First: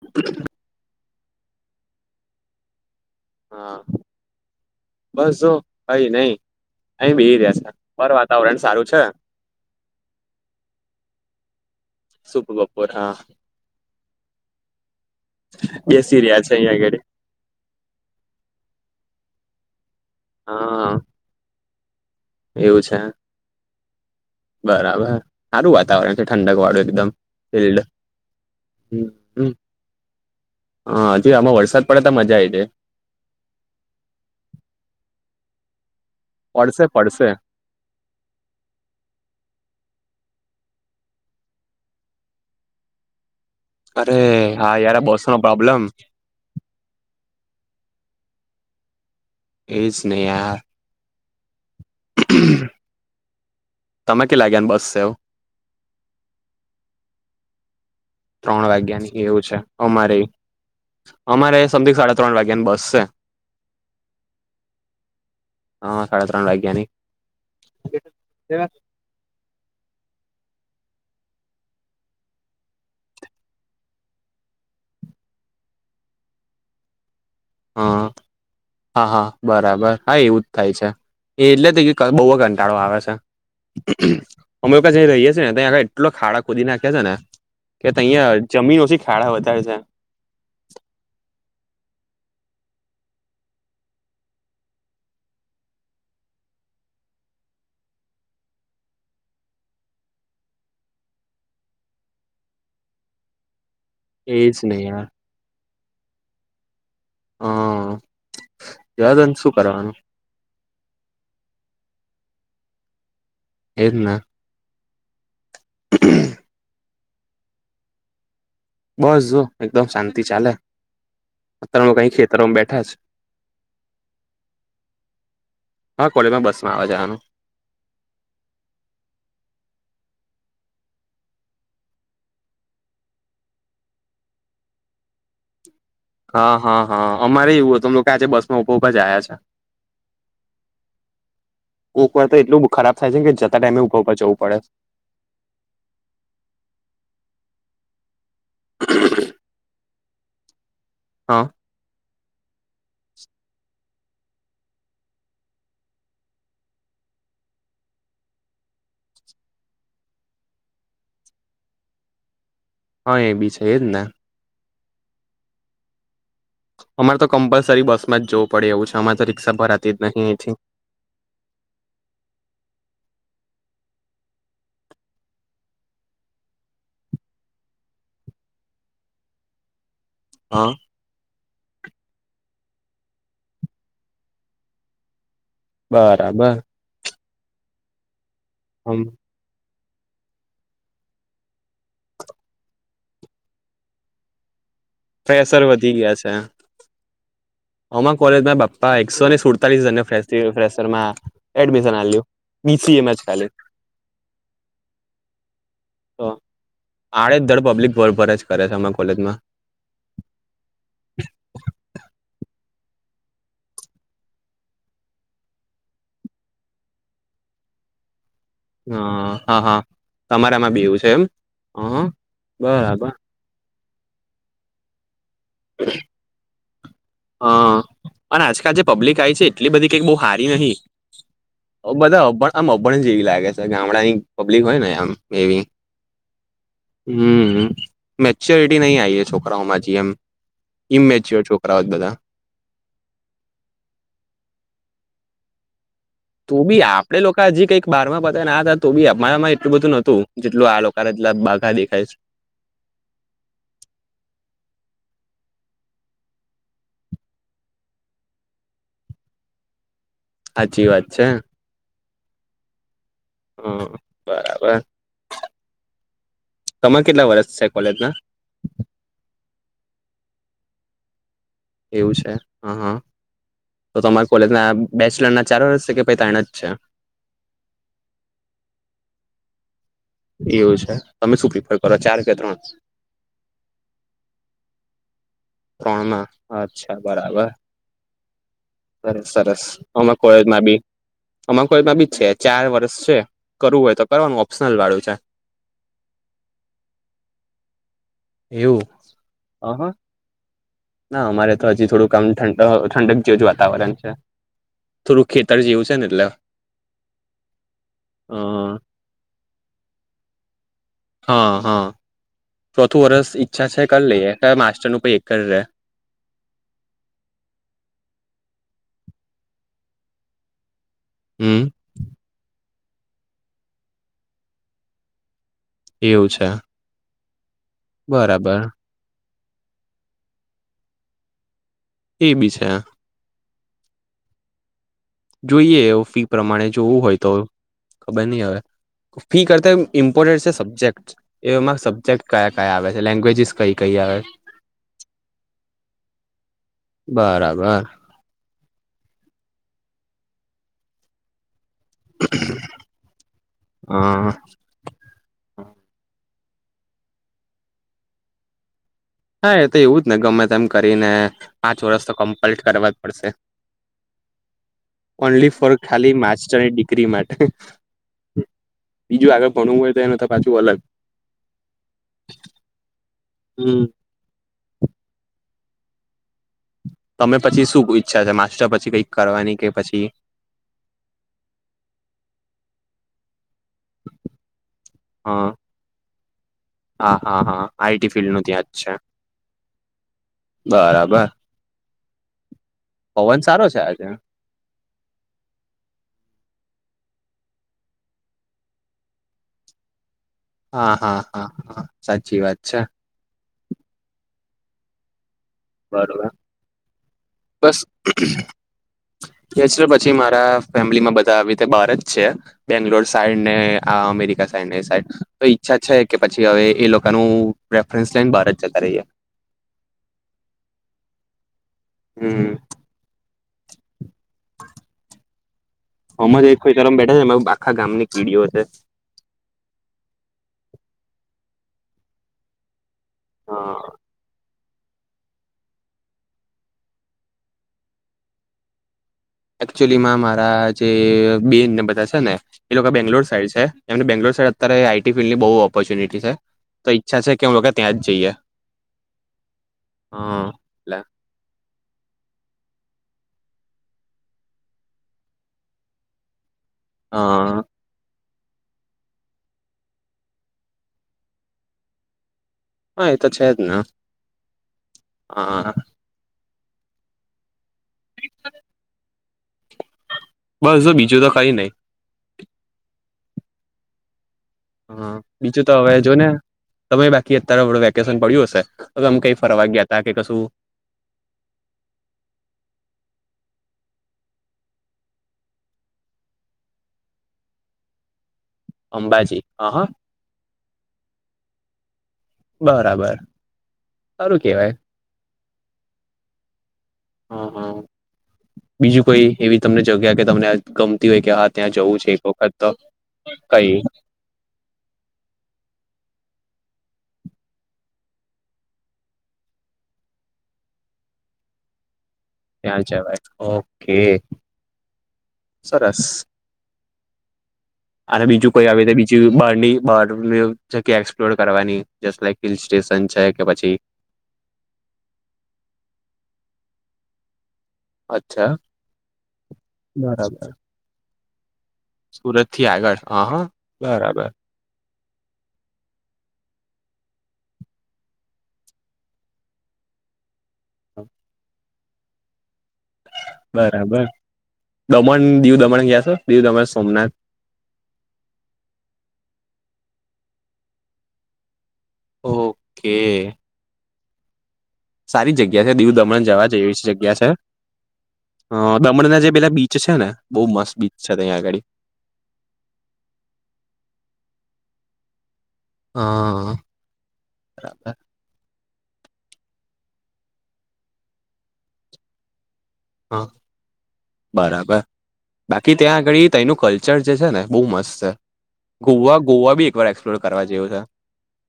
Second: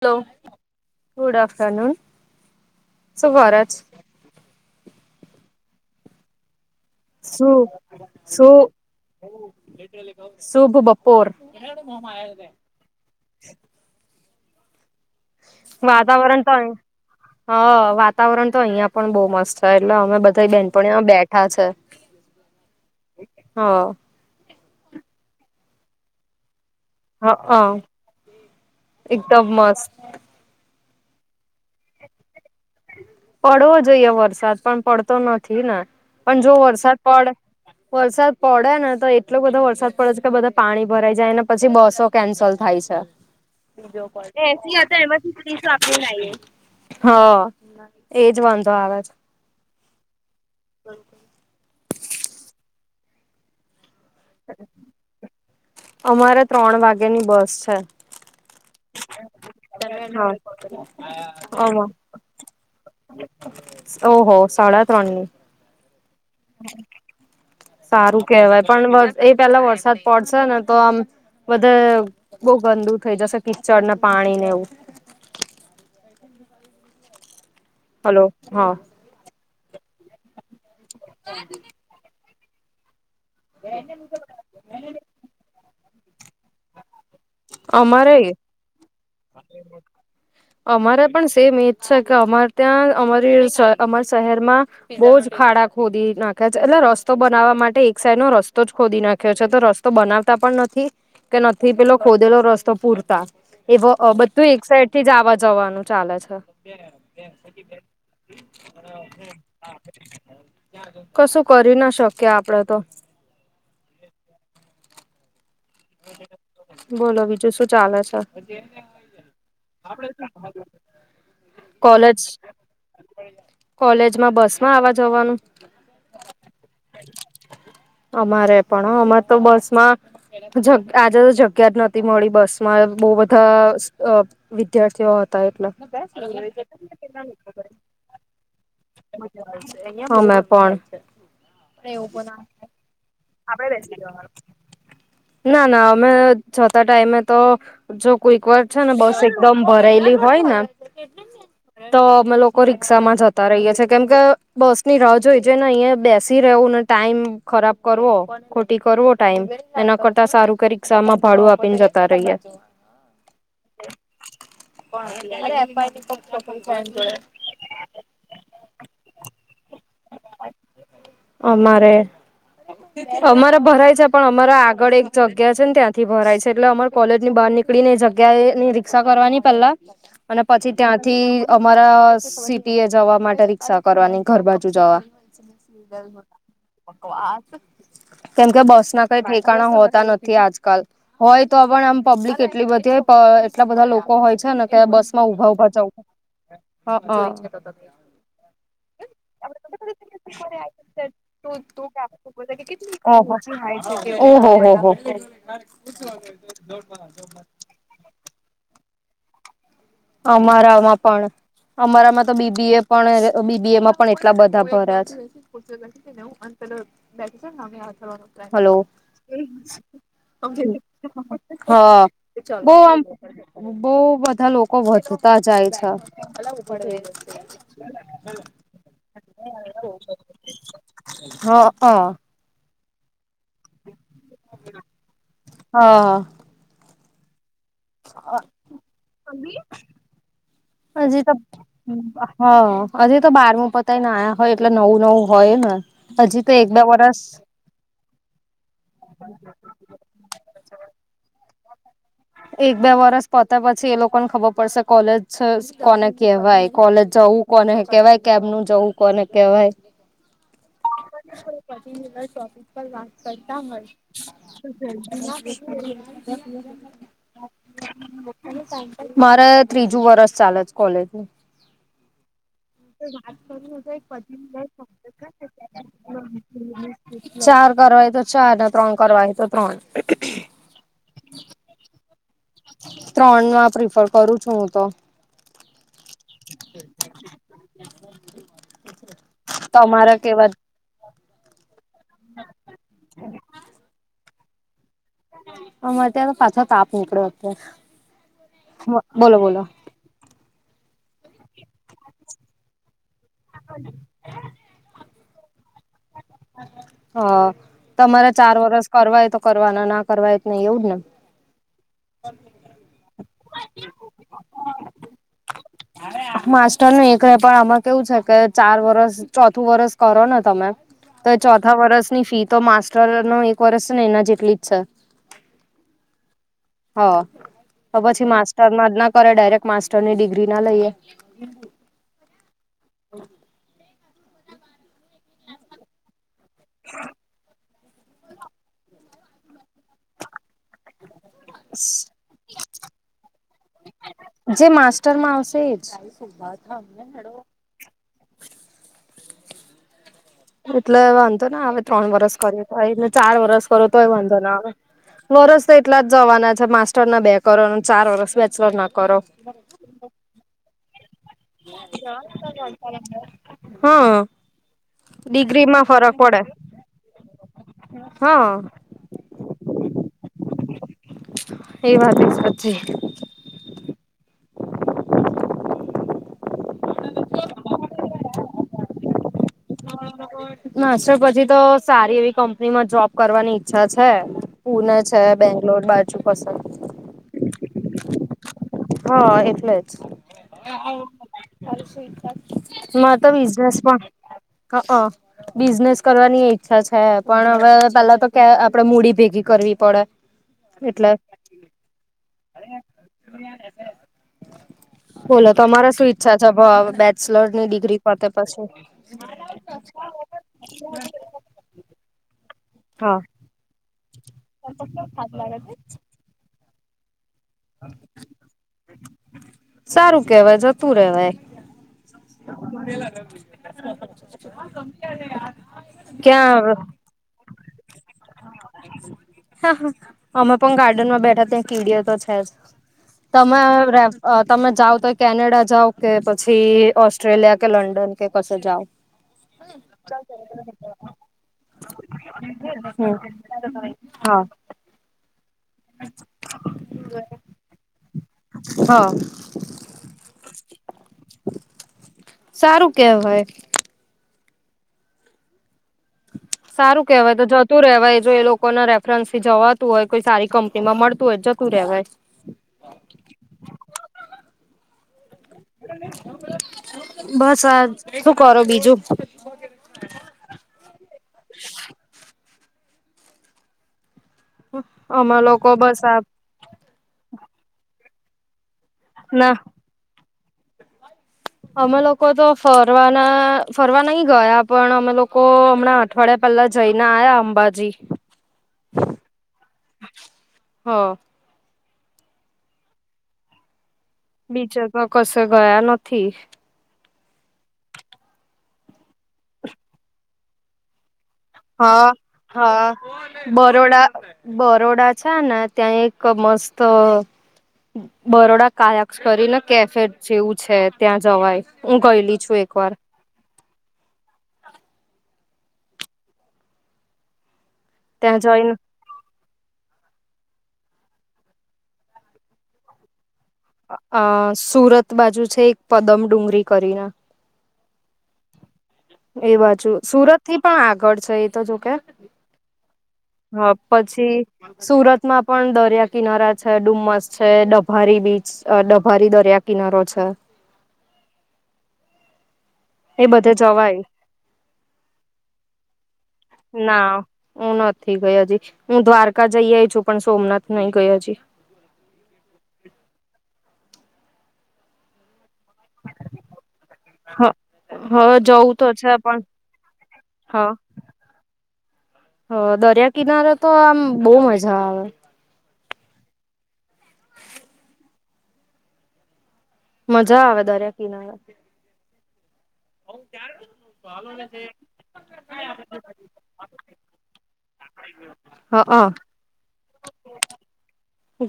Hello. Good afternoon. શું કરચ? હા બસ જો કઈ નહી. શું, શું સારું છે સુબ બપોર. પોર હા. બેસી વાતાવરણ રહ્યા છે તો અહ અહીંયા આગળ હા વાતાવરણ તો અહિયાં પણ બોહ મસ્ત તા એટલે અમે બધાય હા બેનપણીઓ બેઠા છે. એવું છે. હ બરાબર હારું વાતાવરણ છે ઠંડક વાળું એકદમ. હા ફિલ્ડ હ એકદમ મસ્ત. હા હજી આમાં વરસાદ પડે તો મજા આઈ જાય. પડવો જોઈએ વરસાદ પણ પડતો નથી ને પણ જો પડશે વરસાદ પડશે પડે વરસાદ પડે ને તો એટલો બધો વરસાદ પડે છે કે બધા પાણી ભરાઈ જાય અને પછી બસો કેન્સલ થાય છે. અરે હા યાર આ બસો નો પ્રોબ્લેમ હ એજ વાંધો આવે છે. એજ ને યાર. તમે કે લાગે ને બસ શેવ અમારે ત્રણ વાગે ની બસ છે. ત્રણ વાગ્યા ની એવું છે. અમારે અમારે હા અમા. સમથિંગ સાડા ત્રણ વાગ્યાની બસ છે ઓહ હો સાડા ત્રણ ની. હા સાડા ત્રણ લાએ. સારું કેહેવાય પણ વ એ પેલા વરસાદ પડશે ને તો આમ બધે બહુ ગંદુ થઈ જશે કિચડ ને પાણી ને એવું. હા હા હા બરાબર હા એવું જ થાય છે એ એટલે કે બહુ કંટાળો આવે છે. અમે કશી રહીએ છે ને ત્યાં એગ એટલો ખાડા ખોદી નાખે છે ને કે અમારે તય જમીન ઓછી ખાડા વધારે છે અમારે પણ સેમ એજ છે કે અમારે ત્યાં અમારી સ અમાર શહેરમાં બહો જ ખાડા ખોદી નાખ્યા છે એટલે રસ્તો બનાવવા માટે એક સાઈડ નો રસ્તો જ ખોદી નાખ્યો છે તો રસ તો બનાવતા પણ નથી કે નથી પેલો ખોદેલો રસ્તો પૂરતા એવો અહ બધું એજ એક નહી સાઇડ થી યાર જ આવા જવાનું ચાલે છે. હ જવા દોને શું કરવાનું [unintelligible] કશું કરી ના શકીએ આપડે તો એ જ ના બોલો બીજું શું ચાલે છે? પછી એમ નેમ બસ જો એકદમ શાંતિ ચાલે અત્યાર નો કઈ કોલેજ ખેતરોમાં બેઠા છે કોલેજમાં બસ માં આવવા જવાનું હા કોલેજમાં બસ માં આવે જવાનું અમારે પણ ઓ અમારે તો બસ માં જગ આજ જગ્યા જ નોતી મળી બસ માં બહુ બધા અહ વિદ્યાર્થીઓ હતા એટલા હા હા હા અમારે એવું હો તમ આજે બસ [unintelligible] જાય છે ગરમી હોય કોક વાર તો એટલું ખરાબ થાય છે જતા ટાઈમે ઉભા ઉભા જવું પડે. ના ના અમે જાતા ટાઈમે તો જો કોઈક વાર છે ને બસ એકદમ ભરાયેલી હોય ને હા તો અમે લોકો રિક્ષામાં જતા રહીએ છીએ કેમ કે બસ ની રાહ જોઈ જોઈ ને અહીંયા બેસી રહેવું ન ટાઈમ ખરાબ કરવો ખોટી કરવો ટાઈમ એના કરતા કે સારુ રિક્ષામાં ભાડું આપીને જતા રહીયે હા એ બી છે એ જ ને અરે અપાય તો અમારે તો કમ્પલસરી બસ માં જ વું પડે એવું છે અમારે તો રિક્ષા ભરાતી જ નહી આયથી. અમારે અમારા ભરાય છે પણ અમારા આગળ એક જગ્યા છે ને ત્યાંથી ભરાય છે એટલે અમાર કોલેજ ની બહાર ની પકડી ને જગ્યા એ ની રિક્ષા કરવાની પેલા અને હા પછી ત્યાંથી અમારા સિટી એ જવા માટે રિક્ષા કરવાની ઘરબાજુ [unintelligible] બરાબર ભગવાન કેમકે બસ હમ ના કઈ ઠેકાણા હોતા નથ થી આજકાલ હોય તો પણ આમ પબ્લિક બધી હો પ એટલા બધા લોકો હોય છે ને કે બસ માં ઉભા ફ્રેશર ઉભા જવુ, વધી હા હા અમે કોલેજમાં યે બાપ [unintelligible] ફ્રેશરમાં એડમિશન આલ્યું હ બીસીએમાં જ ખાલી પછી ઓહોહો હો પણ બધેજ કરે છે અમણે કોલેજમાં અમારામાં પણ અમારામાં તો બીબી એ પણ બીબી એમાં પણ એટલા ભર્યા છે. [unintelligible] હલો હા હા હા તમારામાં બી એવું છે એમ [unintelligible] હા બઉ આમ બરાબર બો બધા લોકો વધતા જાય છે. [inaudible] હ અને આજકાલ જે પબ્લિક આયી છે એટલી બધી કઈ બહ હારી નહી. હ અ આમ અભણ જેવી લાગે છે ગામડાની પબ્લિક હોય ને આમ એવી. હા હમ મેચ્યોરિટી નહી આવી છોકરાઓમાં હજી એમ હજી તો ઇમમેચ્યોર છોકરા. હા હજી તો બારમુ પતાય ના આયા હોય એટલે નવું નવું હોય ને. હજી તો તું એક બી બે આપડે વરસ લોકો હજી કંઈક બારમાં પતાયી ને આયા તા તો બી અમારામાં એટલ બધું નતું. જેટલું આ લોકો એટલા બાઘા દેખાય છે. એક બે વરસ પતે પછી એ લોકોને ખબર પડશે કોલેજ છે, કોને કહેવાય, કોલેજ જવું કોને કેવાય, કેમનું જવું કોને કેવાય. હાચી વાત છે. પતી ગયું ને શોપિંગ? કઈ વાત કરતા હ હોય બરાબર તો [inaudible] તમારે કેટલા વર્ષ છે કોલેજના? મારે ત્રીજું વરષ ચાલે છે કોલેજનું. એવું છે હા હા. તો તમારી કોલેજના બેચલર ના ચાર વરસ છે કે પછી ત્રણ જ? અચ્છા. ચાર કરવા હોય તો ચાર ને ત્રણ કરવા હોય તો ત્રણ. એવું છે? તમે શું પ્રિફર કરો ચાર કે ત્રણ? ત્રણમાં પ્રિફર કરું છું હું તો. ત્રણમાં. અચ્છા બરાબર. સરસ સરસ. અમે તમારે કેવા કોલેજમાં બી અમારા કોઈમાં બી છે ચાર વર્ષ છે. કરવું હોય તો કરવાનું ઓપ્શનલ વાળું છે અમારે ત્યાં તો પાછો તાપ નીકળ્યો અત્યારે. એવું બોલો બોલો અહ ના અમારે તો હજી થોડું આમ ઠંડ ઠંડક જેવુ જ વાતાવરણ છે. થોડું ખેતર જેવું છે ને એટલે. હા તમારે ચાર વરસ કરવા હોય તો કરવાના ના કરવાય હોય નહી એવું જ ને? હા હા. ચોથું વર્ષ ઈચ્છા છે કરી લઈએ. તો માસ્ટરનું પહિ એક જ રેહે. માસ્ટરનું એક રે પણ આમાં કેવું છે કે ચાર વરસ ચોથું વરસ કરો ને તમે તો હમ ચોથા વરષની ફી તો માસ્ટરના એક વર્ષ છે ને એના જેટલી જ છે. એવું છે. હ. તો પછી બરાબર માસ્ટરમાં જ ના કરે ડાયરેક્ટ માસ્ટરની ડિગ્રી ના લઈએ. એ બી છે. જોઈએ હવે ફી પ્રમાણે જોવું હોય તો ખબર નહીં હવે. ફી કરતાય ઇમ ઇમપોર્ટેન્ટ છે સબ્જેક્ટ. એમાં સબ્જેક્ટ કયા કયા આવે છે, લેંગ્વેજીસ કઈ કઈ આવે? જે માસ્ટરમાં આવશે એજ. [inaudible] બરાબર હ એટલે વાંધો ના આવે ત્રણ વરસ કર્યો તો એને ચાર વરસ કરો તોય વાંધો ના આવે. વરસ તો એટલા જ જવાના છે માસ્ટર ના બે કરો ને ચાર વરસ બેચલરના કરો. હા એ તો એવું જ ને ગમે તેમ કરીને પાંચ વર્ષ તો કમ્પલટ કરવા જ પડશે. હા. ઓનલી ફોર ડિગ્રીમાં ખાલી ફરક પડે માસ્ટર ડિગ્રી માટે. હા બીજું આગળ ભણવું હોય તો એનું તો પાછું અલગ. એ વાતે સાચી. હમ. તમને પછી શું ઈચ્છા છે? માસ્ટર પછી કંઈક કરવાની કે પછી? માસ્ટર પછી તો સારી એવી કંપનીમાં જોબ કરવાની ઈચ્છા છે. પૂના જ કે હ બેંગલોર બાજુ કસે- હા હા હા આઈટી ફિલ્ડનું ત્યાં જ છે હ એટલે જ. બરાબર [inaudible] માર તો પવન બિઝનેસ સારો પણ [inaudible] છે આજે થાય ક [inaudible] બિઝનેસ કરવાની ઈચ્છા છે. પણ હવે પેલા તો કે આપડે મૂડી ભેગી કરવી પડે. હા એટલે હા હા હા સાચી વાત છે. બોલો તમારે શું બરોબર ઈચ્છા છે? અ ભ બેચલરની બસ ડિગ્રી પતે પછી? [unintelligible] પછી મારા ફેમિલીમાં બધા આવી રીતે બાર જ છે બેંગ્લોર હા સાઈડ- ને આ અમેરિકા સાઈડને એ સાઈડ તો ઈચ્છા છે કે પછી હવે એ લોકોનું- રેફ્રરન્સ લઈન બાર જ જતા રહીએ. સારું કેવાય જતું રેવાય. હમ્મ. [unintelligible] નથી. આ સમજે નય યાર અમે જે [unintelligible] બેઠા છેને એમા આખા ગામની કીડીઓ છે હા હા અમે પણ ગાર્ડનમાં બેઠા ત્યાં કીડીઓ તો છે જ. તમે હા રેફ અ તમે જાવ તોય કેનેડા જાવ કે પછી ઓસ્ટ્રેલિયા કે લંડન કે કશે જાવ? એક્ચુલીમાં મારા જે બેનને એ બધા છે ને એ લોકો બેંગ્લોર હમ સાઈડ છે એમને બેંગ્લોર હા સાઇડ અત્તારે આઈટી ફિલ્ડ બો ઓપોર્ચુનિટી છે તો ઈચ્છા છે કે અમે લોકો ત્યાં જ જઈએ હા હા. એટલે સારું કેહવાય. સારું કેહવાય તો હા જતું રેવાય. જો એ લોકોના રેફ રન્સથી જવાતું હોય કોઈ સારી કંપનીમાં મળતું હોય તો જતું રહેવાય હા એ તો છે જ ના હા. બસ આ જ. શું કરો બીજું? બસ જો. બીજું તો કંઈ ન‌ઈ. હા અમે બીજું તો લોકો હવે બસ જો આ ને તમે બાકી અત્તારે હમણે વેકેશન પડ્યું હશે તો આમ કંઈ ના ફરવા ગ્યાતા કે કશું? અમે લોકો તો ફરવાના ફરવા નહીં ગયા પણ અમે લોકો હમણાં અઠવાડિયા પેલ્લા જ‌ઈ ને આયા અંબાજી. [inaudible] અંબાજી. હ હા હ બરાબર. સારું કેવાય બીજે તો કશે ગયા નથી. હ હ. બીજું કોઈ એવી તમને જગ્યા કે તમને ગમતી હોય કે હા ત્યાં જવું છે હા એક વખત તો હા કઈ બરોડા બરોડા છે ને. ત્યાં એક મસ્ત બરોડા કાયાક્ષ કરીને કેફે જેવું છે ત્યાં જવાય હું ગયેલી છું એક ત્યાં વાર જવાય. ઓકે. સરસ! અને ત્યાં બીજું કોઈ જઈને આવીતે બી જુ બારની બહારની જગ્યા એક્સપ્લોર કરવાની જસ્ટ લાઇક હિલ સ્ટેશન છે કે પછી અ સુરત બાજુ છે એક પદમ ડુંગરી કરીને અચ્છા એ બાજુ, સુરતથી પણ આગળ છે એ તો જો કે. સુરતથી આગળ. હ હ બરાબર. પછી સુરતમાં પણ દરિયા કિનારા છે, ડુમસ છે, ડભારી બીચ અ ડભારી દરિયા કિનારો છે. [inaudible] એ બધે જવાય બરાબર. દમણ, દીવ દમણ ગયા છો? દીવ દમણ સોમનાથ? ના હું નથી ગય હજી, હું દ્વારકા જઈ આઈ છું પણ સોમનાથ નઈ ગઈ હજી. ઓકે. સારી જગ્યા છે, દીવ દમણ જવા જેવી શ જગ્યા છે. હે! હ હવે જવું અ તો છે દમણના જે પણ પેલા બીચ છે ને! બઉ હ મસ્ત બીચ તયાં અગાડી. હ દરિયા કિનારે તો આમ, બઉ મજા આવે. અ, બરાબર. મજા આવે દરિયા કિનારે. હા. બરાબર. બાકી ત્યાં આગડી તઈનુ કલ્ચર જે છે ને, બહુ મસ્ત છે. હઅ ગોવા, ગોવા બી એકવાર એક્સપ્લોર કરવા જેવું છે.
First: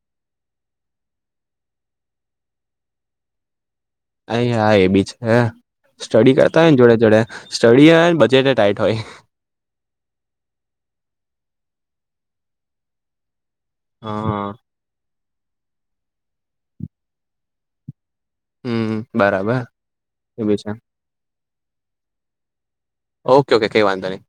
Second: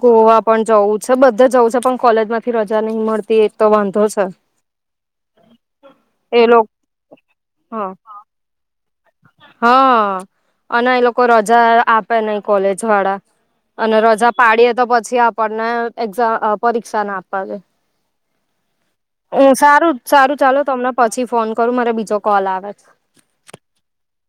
ગોવા પણ જવું છે, બધે જવું છે પણ કોલેજ માંથી રજા નહી મળતી એજ તો વાંધો છ. અરે હા એબી છે. સ્ટડી એ કરતા લોક હોયને જોડે જોડે, હ સ્ટડી [unintelligible] ટાઈટ હોય. હા, અને એ લોકો રજા, આપે નહીં કોલેજ વાળા. અને રજા હા પાડીએે તો પછી આપણને એક્ઝા, અ પરીક્ષા ના આપ્પા દે. હમ્મ. અમ સારું, સારુ ચાલો તમને પછી ફોન કરું મારે બીજો કોલ આવે ઓકે, ઓકે, કઈ વાંધો નહીં.